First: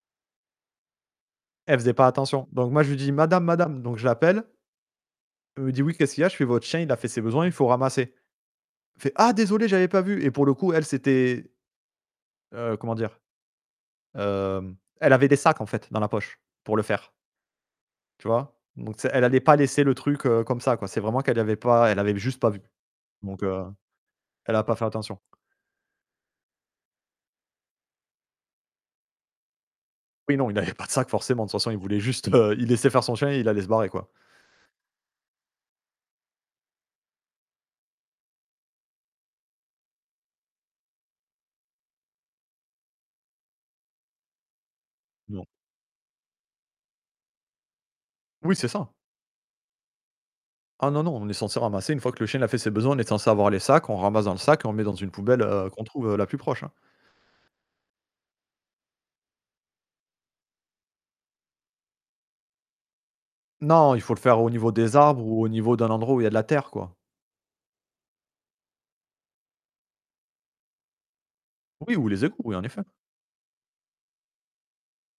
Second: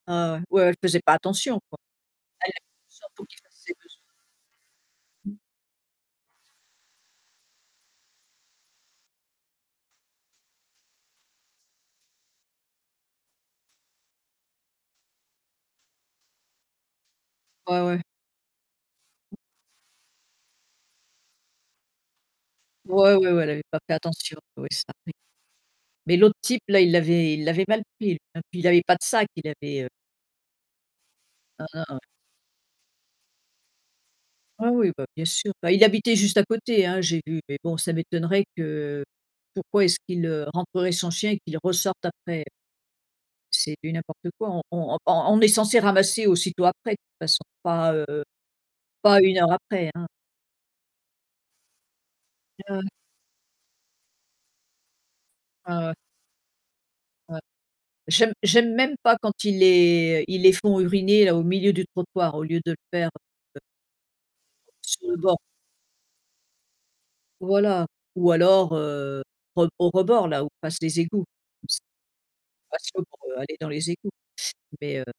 [unintelligible] Elle faisait pas attention, quoi. Elle faisait pas attention, donc moi, je Elle est lui dis: surtout qu'elle «Madame fasse ses madame», donc besoin je l'appelle. Elle me dit: «Oui, qu'est-ce qu'il y a?» «Votre chien? il a fait ses besoins, faut ramasser.» elle fait: «Ah désolé, j'avais pas vu», et pour le coup, elle s'était heu, comment dire? Heu, elle avait des sacs en fait dans la poche pour le faire Ouais, ouais. tu vois? Donc elle allait pas laisser le truc comme ça, quoi. C'est vraiment qu'elle avait pas elle avait juste pas vu, Ouais, ouais, ouais donc elle avait heu, pas fait attention elle a oui pas fait [unintelligible] attention. Mais l'autre type là, il l'avait il l'avait mal pris et puis il avait pas de sac, il avait, heu Oui, non, il avait pas de sac, forcément, de toute façon, il voulait [unintelligible] juste, heu, il laissait faire son chien. Il allait se barrer, quoi. Ouais, ouais bah, bien sûr, bah, il habitait juste à côté, hein, j'ai vu, mais bon ça m'étonnerait que pourquoi est-ce qu'il rentrerait son chien et qu'il ressorte après? C'est du n'importe quoi. On on on Non. est censé ramasser aussitôt après, façon pas, heu, Oui, c'est ça. pas 1 heure après, hein. Ah non, non, on est censé ramasser une fois que le chien il a fait ses [unintelligible] besoins, on est censé avoir les sacs. On ramasse dans le sac, et on met dans une poubelle qu'on Ah ouais. trouve la plus proche. Ouais. J'aime j'aime même pas quand il est, heu, il les font uriner là au milieu du trottoir au lieu de le faire, heu Non, il faut le faire au niveau des sur le arbres, bord. ou au niveau d'un endroit où il y a de la terre, quoi. Voilà, ou alors, heu, au au rebord là où passent les égouts comme ça. Oui, ou les égouts, oui, en effet. [unintelligible] Pas pour aller dans les égouts, mais heu